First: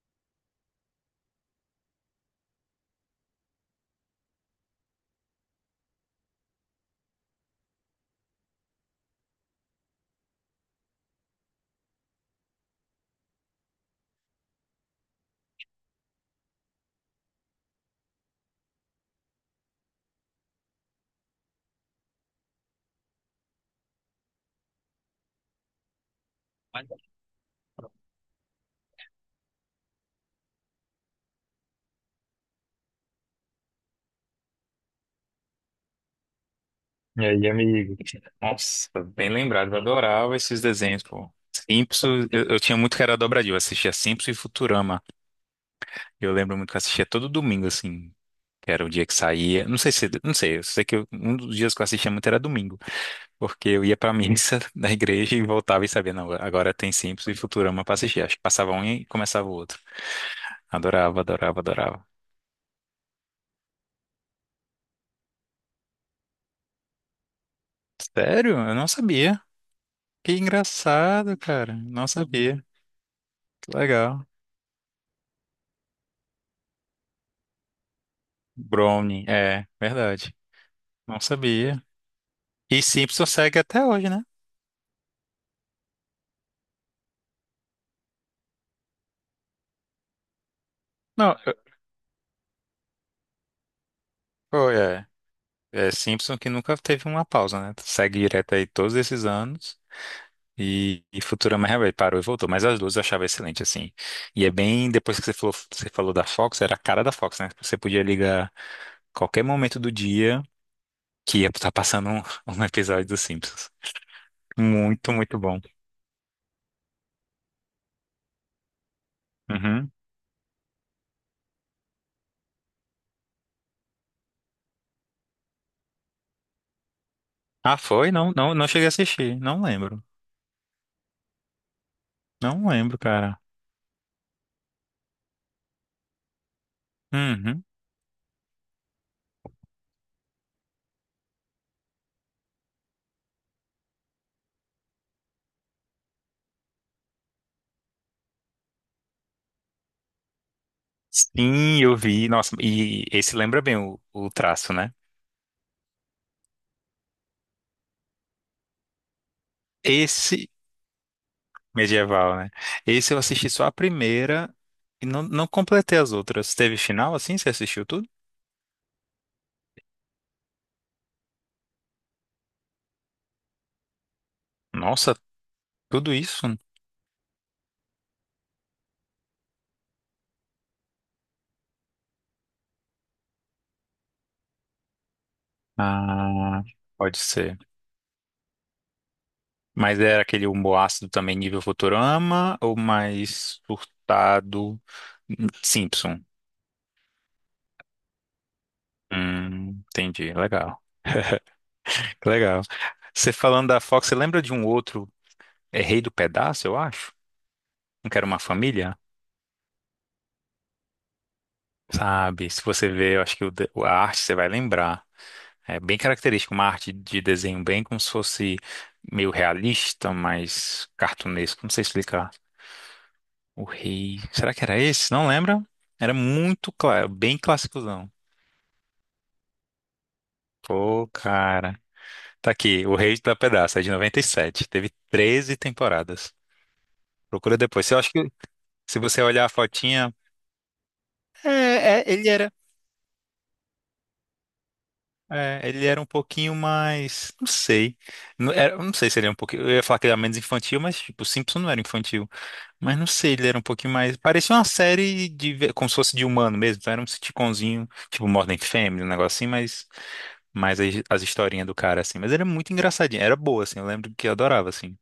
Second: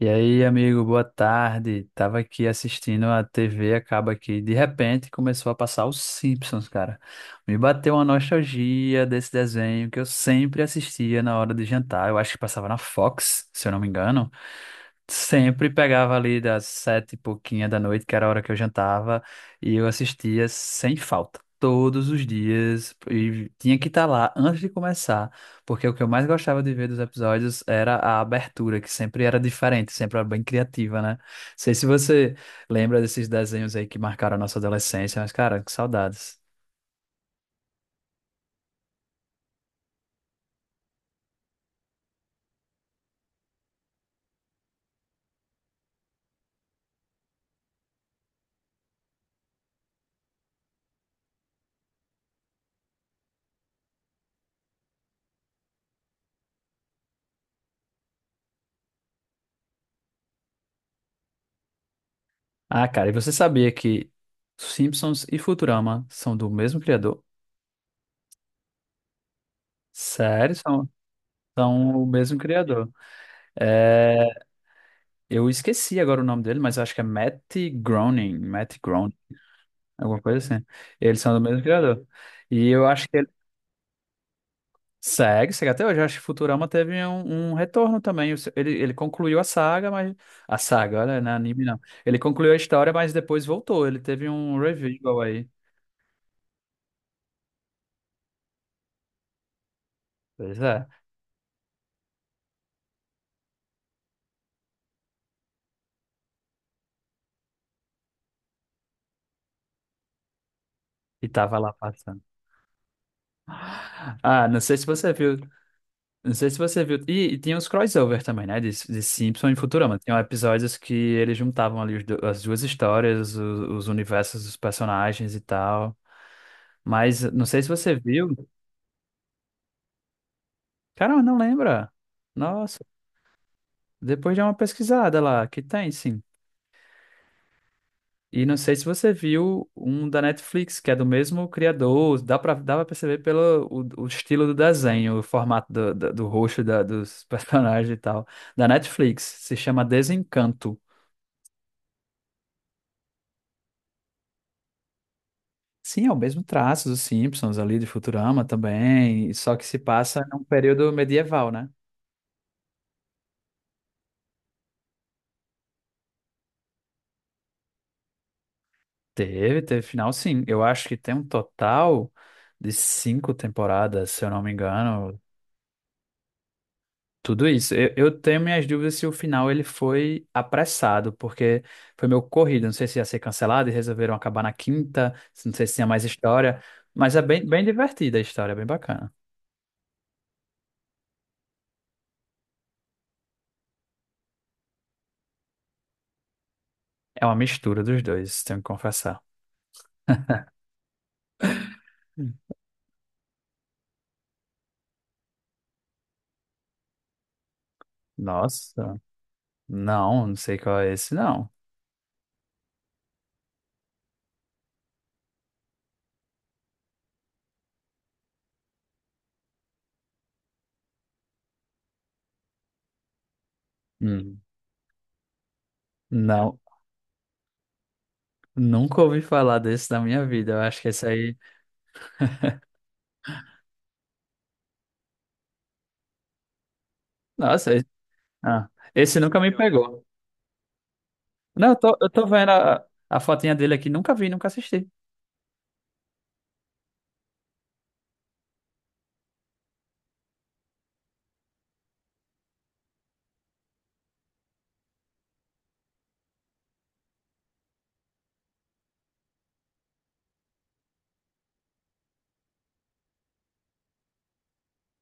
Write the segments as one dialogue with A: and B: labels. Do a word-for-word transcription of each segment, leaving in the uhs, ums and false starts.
A: E aí, amigo, boa tarde. Tava aqui assistindo a T V, acaba aqui. De repente começou a passar os Simpsons, cara. Me bateu uma nostalgia desse desenho que eu sempre assistia na hora de jantar. Eu acho que passava na Fox, se eu não me engano. Sempre pegava ali das sete e pouquinha da noite, que era a hora que eu jantava, e eu assistia sem falta, todos os dias, e tinha que estar lá antes de começar, porque o que eu mais gostava de ver dos episódios era a abertura, que sempre era diferente, sempre era bem criativa, né? Não sei se você lembra desses desenhos aí que marcaram a nossa adolescência, mas cara, que saudades.
B: E aí, amigo? Nossa, bem lembrado, eu adorava desenhos, pô. Simpsons, eu, eu tinha muito que era dobradinho, eu assistia Simpsons e Futurama. Eu lembro muito que eu assistia todo domingo, assim, que era o dia que saía. Não sei se, não sei, eu sei que eu- um dos dias que eu assistia muito era domingo, porque eu ia pra missa da igreja e voltava e sabia, não, agora tem Simpsons e Futurama pra assistir. Acho que passava um e começava o outro. Adorava, adorava, adorava.
A: Ah, cara, e você sabia que Simpsons e Futurama são do mesmo criador?
B: Sério? Eu não sabia. Que
A: Sério, são,
B: engraçado, cara.
A: são o
B: Não
A: mesmo
B: sabia.
A: criador.
B: Que legal.
A: É, eu esqueci agora o nome dele, mas acho que é Matt Groening, Matt Groening,
B: Brownie, é,
A: alguma
B: verdade.
A: coisa assim. Eles
B: Não
A: são do mesmo
B: sabia.
A: criador. E
B: E
A: eu acho que
B: Simpson
A: ele
B: segue até hoje, né?
A: segue, segue até hoje. Eu acho que Futurama teve um, um retorno também. O se- Ele, ele concluiu a saga, mas. A saga, olha, não é
B: Não, eu-
A: anime não. Ele concluiu a história, mas depois voltou. Ele teve um
B: oh, é.
A: revival aí.
B: É Simpson que nunca teve uma pausa, né? Segue direto aí todos esses anos.
A: Pois é.
B: E, e Futurama realmente parou e voltou. Mas as duas eu achava excelente, assim. E é bem. Depois que você falou, você falou da Fox, era a cara da Fox, né? Você podia ligar qualquer momento do dia
A: E
B: que ia
A: tava
B: estar
A: lá
B: passando
A: passando.
B: um, um episódio dos Simpsons.
A: Ah, não sei se você
B: Muito,
A: viu.
B: muito bom.
A: Não sei se você viu. E, e tinha os crossover também, né? De, de Simpsons e
B: Uhum.
A: Futurama. Tinham episódios que eles juntavam ali os do- as duas histórias, o- os universos dos personagens e tal. Mas não sei se
B: Ah,
A: você
B: foi? Não,
A: viu.
B: não, não cheguei a assistir. Não lembro.
A: Cara, não lembra.
B: Não
A: Nossa,
B: lembro, cara.
A: depois de uma pesquisada lá, que tem sim.
B: Uhum.
A: E não sei se você viu um da Netflix, que é do mesmo criador. Dá pra, dá pra perceber pelo o, o estilo do desenho, o formato do, do, do rosto da- dos personagens e tal. Da Netflix. Se chama Desencanto.
B: Sim, eu vi. Nossa, e esse lembra bem o, o traço, né?
A: Sim, é o mesmo traço dos Simpsons ali, de Futurama também, só que se passa num
B: Esse
A: período medieval, né?
B: medieval, né? Esse eu assisti só a primeira e não, não completei as outras. Teve final assim? Você assistiu tudo?
A: Teve, teve final, sim. Eu acho que tem um total de cinco temporadas, se eu não me
B: Nossa,
A: engano.
B: tudo isso?
A: Tudo isso. Eu, eu tenho minhas dúvidas se o final ele foi apressado, porque foi meio corrido. Não sei se ia ser cancelado e resolveram acabar na quinta. Não sei se tinha mais história,
B: Ah,
A: mas
B: pode
A: é bem,
B: ser.
A: bem divertida a história, é bem bacana.
B: Mas era aquele humor ácido também nível Futurama ou mais surtado Simpson?
A: É uma mistura dos dois, tenho que confessar.
B: Hum, entendi. Legal. Que
A: Hum.
B: legal. Você falando da Fox, você lembra de um outro, é Rei do Pedaço, eu acho? Não quero uma família?
A: Nossa. Não, não sei qual é esse, não.
B: Sabe, se você ver, eu acho que o de- a arte você vai lembrar. É bem característico, uma arte de desenho bem como se fosse meio realista, mas cartunesco. Não sei explicar. O rei.
A: Hum.
B: Será que era esse? Não lembra? Era
A: Não,
B: muito claro, bem classicozão.
A: nunca ouvi falar desse na minha vida. Eu acho que esse
B: Pô,
A: aí.
B: cara. Tá aqui, O Rei da Pedaça, é de noventa e sete. Teve treze temporadas. Procura
A: Nossa, esse,
B: depois. Eu acho que
A: ah,
B: se
A: esse
B: você
A: nunca
B: olhar a
A: me pegou.
B: fotinha.
A: Não, eu tô,
B: É, é,
A: eu tô
B: ele
A: vendo
B: era.
A: a, a fotinha dele aqui, nunca vi, nunca assisti.
B: É, ele era um pouquinho mais, não sei, não, era, eu não sei se ele era um pouquinho, eu ia falar que ele era menos infantil, mas tipo, Simpson não era infantil, mas não sei, ele era um pouquinho mais, parecia uma série de, ve- como se fosse de humano mesmo, então era um sitcomzinho, tipo Modern Family, um negócio assim, mas, mas as, as historinhas do cara assim, mas era muito engraçadinho, era boa assim, eu lembro que eu adorava assim,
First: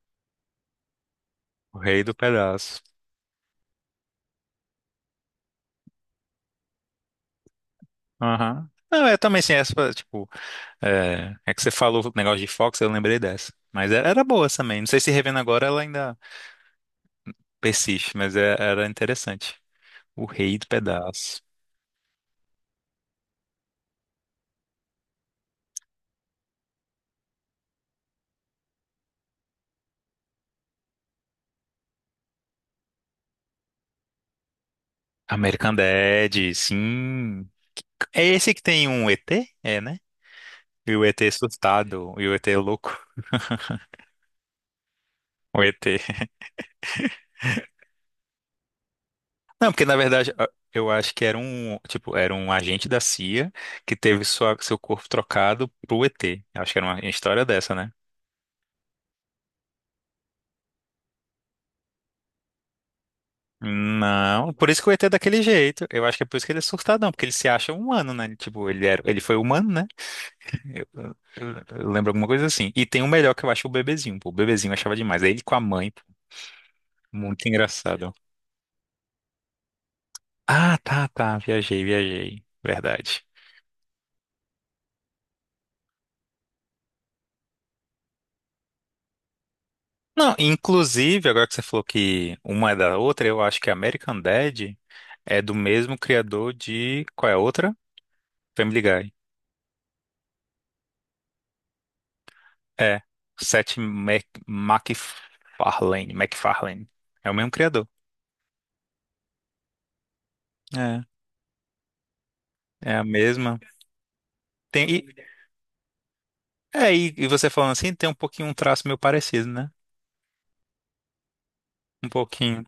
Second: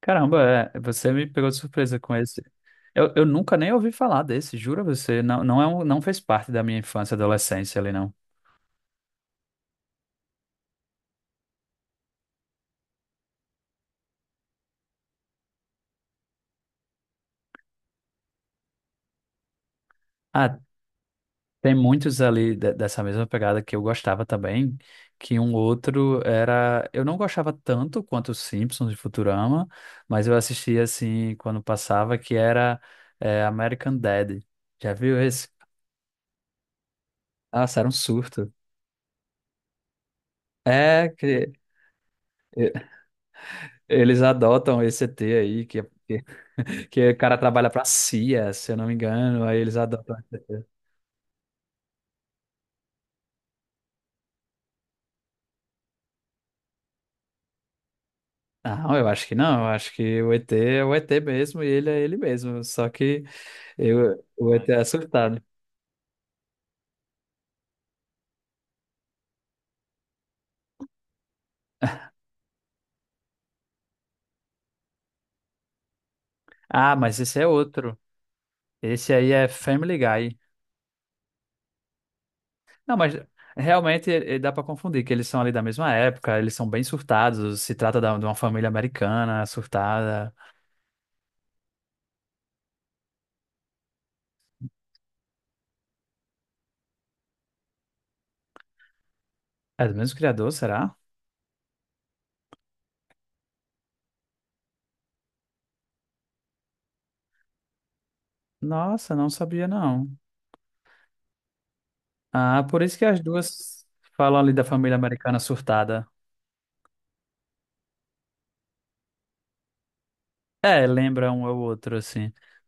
A: Caramba, é, você me pegou de
B: o
A: surpresa
B: rei
A: com
B: do
A: esse.
B: pedaço.
A: Eu, eu nunca nem ouvi falar desse, juro a você. Não, não, é um, não fez parte da minha infância e adolescência ali, não.
B: Aham. Não, é também assim, essa, tipo, é, é que você falou o negócio de Fox, eu lembrei dessa. Mas era, era boa também. Não sei se revendo agora ela ainda. Persiste, mas é- era interessante. O
A: Ah.
B: Rei do Pedaço.
A: Tem muitos ali de- dessa mesma pegada que eu gostava também, que um outro era, eu não gostava tanto quanto os Simpsons e Futurama, mas eu assistia assim quando passava, que era é, American Dad. Já viu esse?
B: American Dad, sim.
A: Nossa, era um
B: É
A: surto.
B: esse que tem um E T? É, né? E o
A: É
B: E T
A: que
B: assustado, e o E T
A: e-
B: louco.
A: eles adotam esse E T
B: O
A: aí, que,
B: E T.
A: que, que o cara trabalha pra C I A, se eu não me engano, aí
B: Não,
A: eles
B: porque na
A: adotam
B: verdade
A: esse
B: a-
A: E T.
B: eu acho que era um, tipo, era um agente da C I A que teve sua, seu corpo trocado pro E T. Eu acho que era uma história dessa, né?
A: Não, eu acho que não, eu acho que o E T é o E T mesmo e ele é ele mesmo, só que Eu, eu
B: Não,
A: vou
B: por
A: até
B: isso que o E T é
A: assustado.
B: daquele jeito. Eu acho que é por isso que ele é surtadão, porque ele se acha humano, né? Tipo, ele era, ele foi humano, né? Eu lembro alguma coisa assim. E tem o melhor que eu acho o bebezinho, pô. O bebezinho eu achava demais. É ele com a mãe, pô.
A: Ah, mas esse é
B: Muito
A: outro.
B: engraçado.
A: Esse aí é Family Guy.
B: Ah, tá, tá. Viajei, viajei.
A: Não, mas
B: Verdade.
A: realmente eh, dá pra confundir, que eles são ali da mesma época, eles são bem surtados. Se trata da- de uma família americana surtada.
B: Não, inclusive, agora que você falou que uma é da outra, eu acho que American Dad é do mesmo criador de. Qual é a outra? Family Guy.
A: É do mesmo criador, será?
B: É. Seth Mac... MacFarlane. MacFarlane. É o mesmo criador.
A: Nossa, não sabia não.
B: É.
A: Ah, por
B: É
A: isso que
B: a
A: as
B: mesma.
A: duas falam ali da
B: Tem...
A: família
B: E...
A: americana surtada.
B: É, e e você falando assim, tem um pouquinho um traço meio parecido, né?
A: É, lembra um ao outro,
B: Um
A: assim.
B: pouquinho.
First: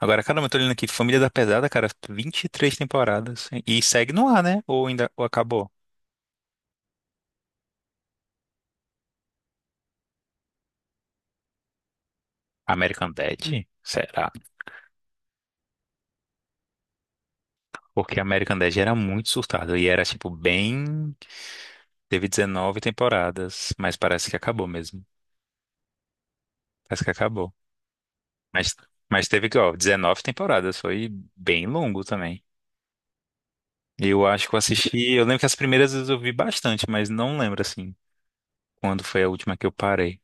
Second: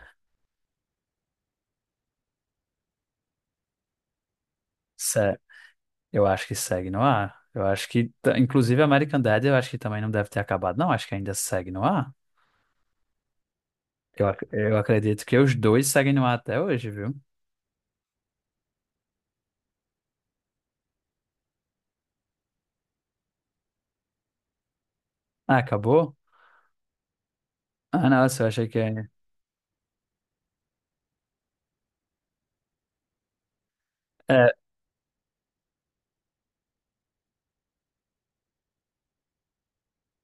B: Agora, caramba, eu tô olhando aqui, Família da Pesada, cara, vinte e três temporadas. E segue no ar, né? Ou ainda ou
A: Sé
B: acabou?
A: Eu acho que segue no ar. Eu acho que, t- inclusive, American Dad, eu acho que também não deve ter acabado. Não, acho que ainda segue no ar.
B: American Dad?
A: Eu,
B: Será?
A: ac- eu acredito que os dois seguem no ar até hoje, viu?
B: Porque American Dad era muito surtado e era, tipo, bem. Teve dezenove temporadas, mas parece que acabou mesmo.
A: Ah, acabou?
B: Parece que acabou.
A: Ah, nossa, eu achei
B: Mas,
A: que... É,
B: mas teve, ó, dezenove temporadas, foi bem longo também. Eu acho
A: é,
B: que eu assisti. Eu lembro que as primeiras vezes eu vi bastante, mas não lembro, assim, quando foi a última que eu parei.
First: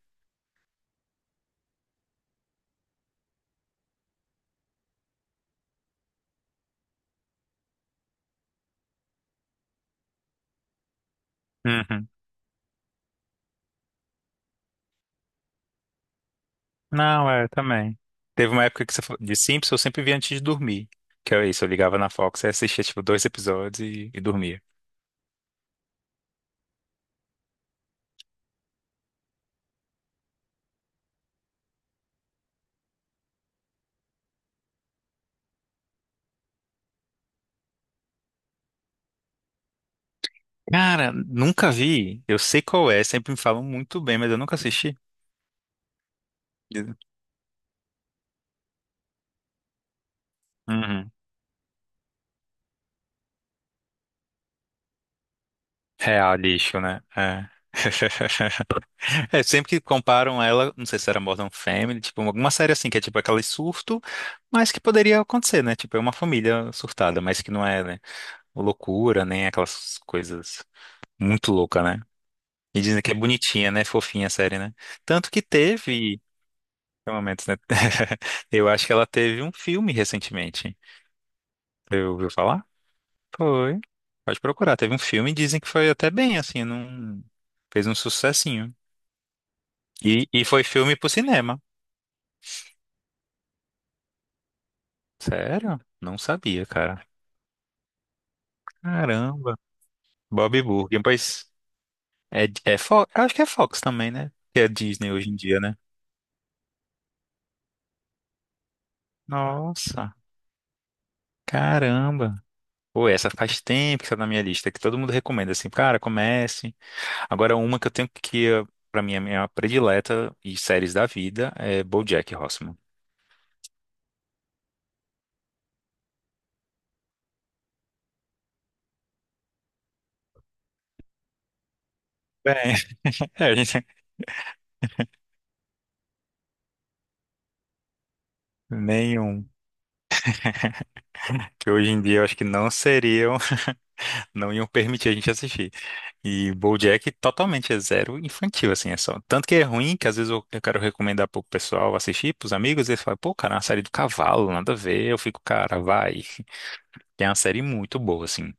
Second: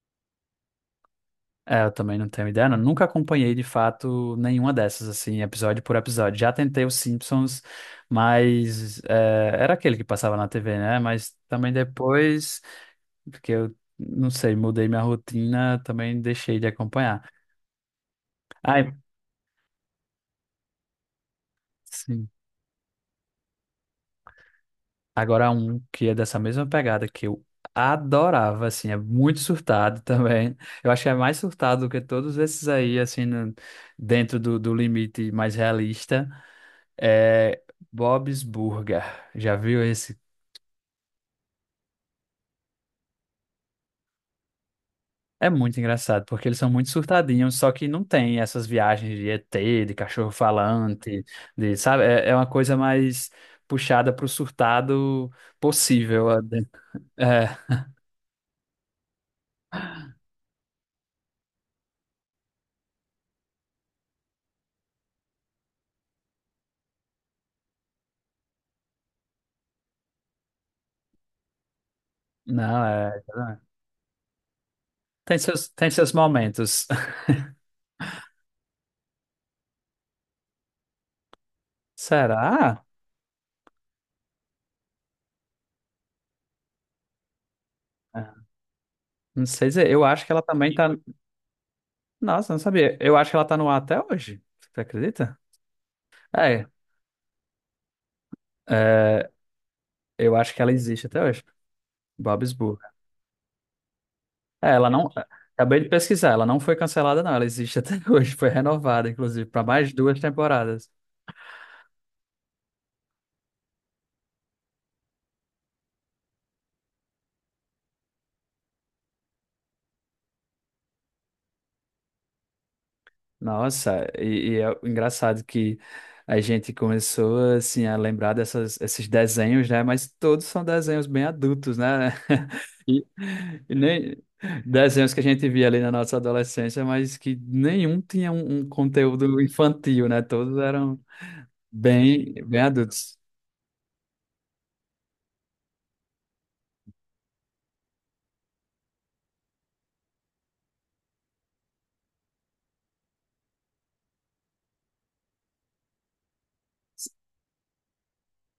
A: é, eu também não tenho ideia. Não. Nunca acompanhei, de fato, nenhuma dessas, assim, episódio por episódio. Já tentei os Simpsons, mas... é, era aquele que passava na T V, né? Mas também
B: Uhum.
A: depois, porque eu, não sei, mudei minha rotina, também deixei de acompanhar.
B: Não, é, também. Teve uma
A: Ai,
B: época que você falou de Simpsons, eu sempre via antes de dormir. Que é isso, eu ligava na
A: sim.
B: Fox e assistia, tipo, dois episódios e, e dormia.
A: Agora um que é dessa mesma pegada que eu adorava, assim, é muito surtado também. Eu acho que é mais surtado do que todos esses aí, assim, no- dentro do, do limite mais realista. É Bob's Burger. Já viu esse?
B: Cara, nunca vi. Eu sei qual é, sempre me falam muito bem, mas eu nunca assisti.
A: É muito engraçado, porque eles são muito surtadinhos, só que não tem essas viagens de E T, de cachorro
B: Uhum.
A: falante, de, sabe? É, é uma coisa mais puxada pro surtado possível.
B: Real, lixo, né? É.
A: É,
B: É, sempre que comparam ela, não sei se era Modern Family, tipo, alguma série assim, que é tipo aquele surto, mas que poderia acontecer, né? Tipo, é uma família surtada, mas que não é, né, loucura, nem aquelas coisas muito loucas, né? E
A: não,
B: dizem que é
A: é.
B: bonitinha, né? Fofinha a série, né? Tanto
A: Tem
B: que
A: seus, tem seus
B: teve.
A: momentos.
B: Tem momentos, né? Eu acho que ela teve um filme recentemente. Você ouviu falar?
A: Será?
B: Foi. Pode procurar. Teve um filme e dizem que foi até bem, assim, não fez um sucessinho.
A: Não sei dizer. Eu
B: E,
A: acho que
B: e
A: ela
B: foi
A: também
B: filme
A: tá.
B: pro cinema.
A: Nossa, não sabia. Eu acho que ela tá no ar até hoje. Você acredita?
B: Sério? Não sabia,
A: É,
B: cara.
A: é,
B: Caramba.
A: eu
B: Bob
A: acho que ela
B: Burger,
A: existe até hoje.
B: pois
A: Bob
B: é, é,
A: Esburger.
B: Fox, acho que é Fox também, né? Que é
A: É, ela não.
B: Disney hoje em dia, né?
A: Acabei de pesquisar. Ela não foi cancelada, não. Ela existe até hoje. Foi renovada, inclusive, para mais
B: Nossa,
A: duas temporadas.
B: caramba. Pô, essa faz tempo que está na minha lista, que todo mundo recomenda assim, cara, comece. Agora, uma que eu tenho que, eh, pra mim, é a minha predileta e séries da vida é BoJack Horseman.
A: Nossa, e, e é engraçado que a gente começou assim a lembrar dessas, esses desenhos, né? Mas todos são desenhos bem adultos, né?
B: Bem,
A: E,
B: a
A: e
B: gente,
A: nem desenhos que a gente via ali na nossa adolescência, mas que nenhum tinha um, um conteúdo
B: nenhum.
A: infantil, né? Todos eram
B: Que hoje em dia eu
A: bem,
B: acho que
A: bem
B: não
A: adultos.
B: seriam, não iam permitir a gente assistir. E BoJack totalmente é zero infantil, assim, é só. Tanto que é ruim que às vezes eu, eu quero recomendar pro pessoal assistir, pros amigos, e eles falam, pô, cara, é uma série do cavalo, nada a ver. Eu fico, cara, vai. É uma série muito boa, assim.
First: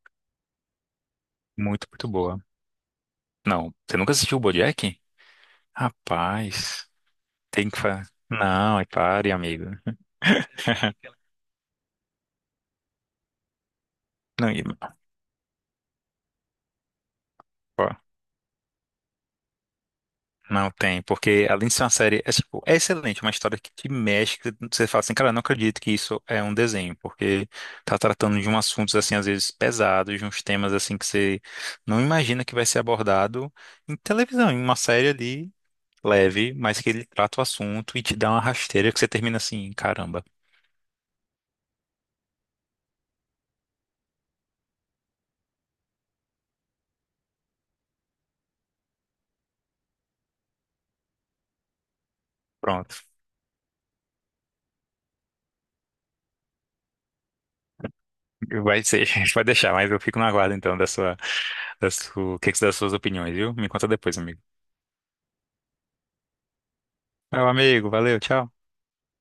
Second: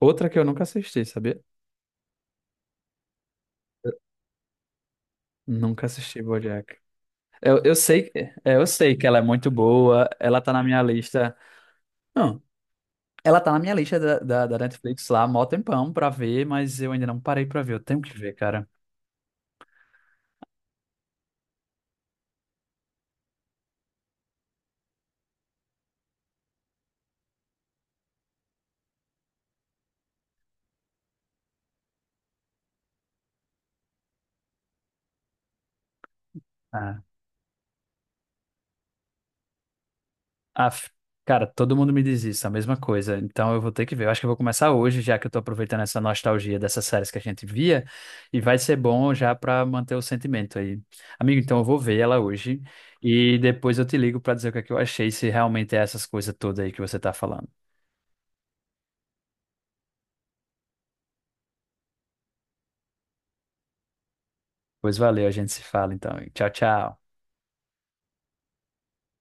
A: Outra que eu nunca assisti, sabia?
B: Muito, muito boa. Não, você nunca assistiu o BoJack?
A: Nunca assisti BoJack.
B: Rapaz,
A: Eu,
B: tem
A: eu
B: que fazer.
A: sei, é, eu
B: Não, e
A: sei que ela é
B: pare,
A: muito
B: amigo.
A: boa, ela tá na minha lista. Ela tá na minha lista da, da,
B: Não,
A: da
B: e-
A: Netflix lá, mó tempão pra ver, mas eu ainda não parei pra ver. Eu
B: ó,
A: tenho que ver, cara.
B: não tem, porque além de ser uma série, é, tipo, é excelente, é uma história que te mexe, que você fala assim, cara, eu não acredito que isso é um desenho, porque tá tratando de um assuntos, assim, às vezes pesados, de uns temas, assim, que você não imagina que vai ser abordado em televisão, em uma série ali, leve, mas que
A: Ah,
B: ele trata o assunto e te dá uma rasteira que você termina assim, caramba.
A: af- cara, todo mundo me diz isso, a mesma coisa. Então eu vou ter que ver. Eu acho que eu vou começar hoje, já que eu tô aproveitando essa nostalgia dessas séries que a gente via, e vai ser bom já pra manter o sentimento aí. Amigo, então eu vou ver ela hoje
B: Pronto,
A: e depois eu te ligo pra dizer o que é que eu achei, se realmente é essas coisas todas aí que você tá falando.
B: vai ser, vai deixar, mas eu fico na guarda então da sua. Das su- o que que você das suas opiniões, viu? Me conta depois, amigo.
A: Pois valeu, a gente se fala então. Tchau, tchau.
B: Meu amigo, valeu, tchau.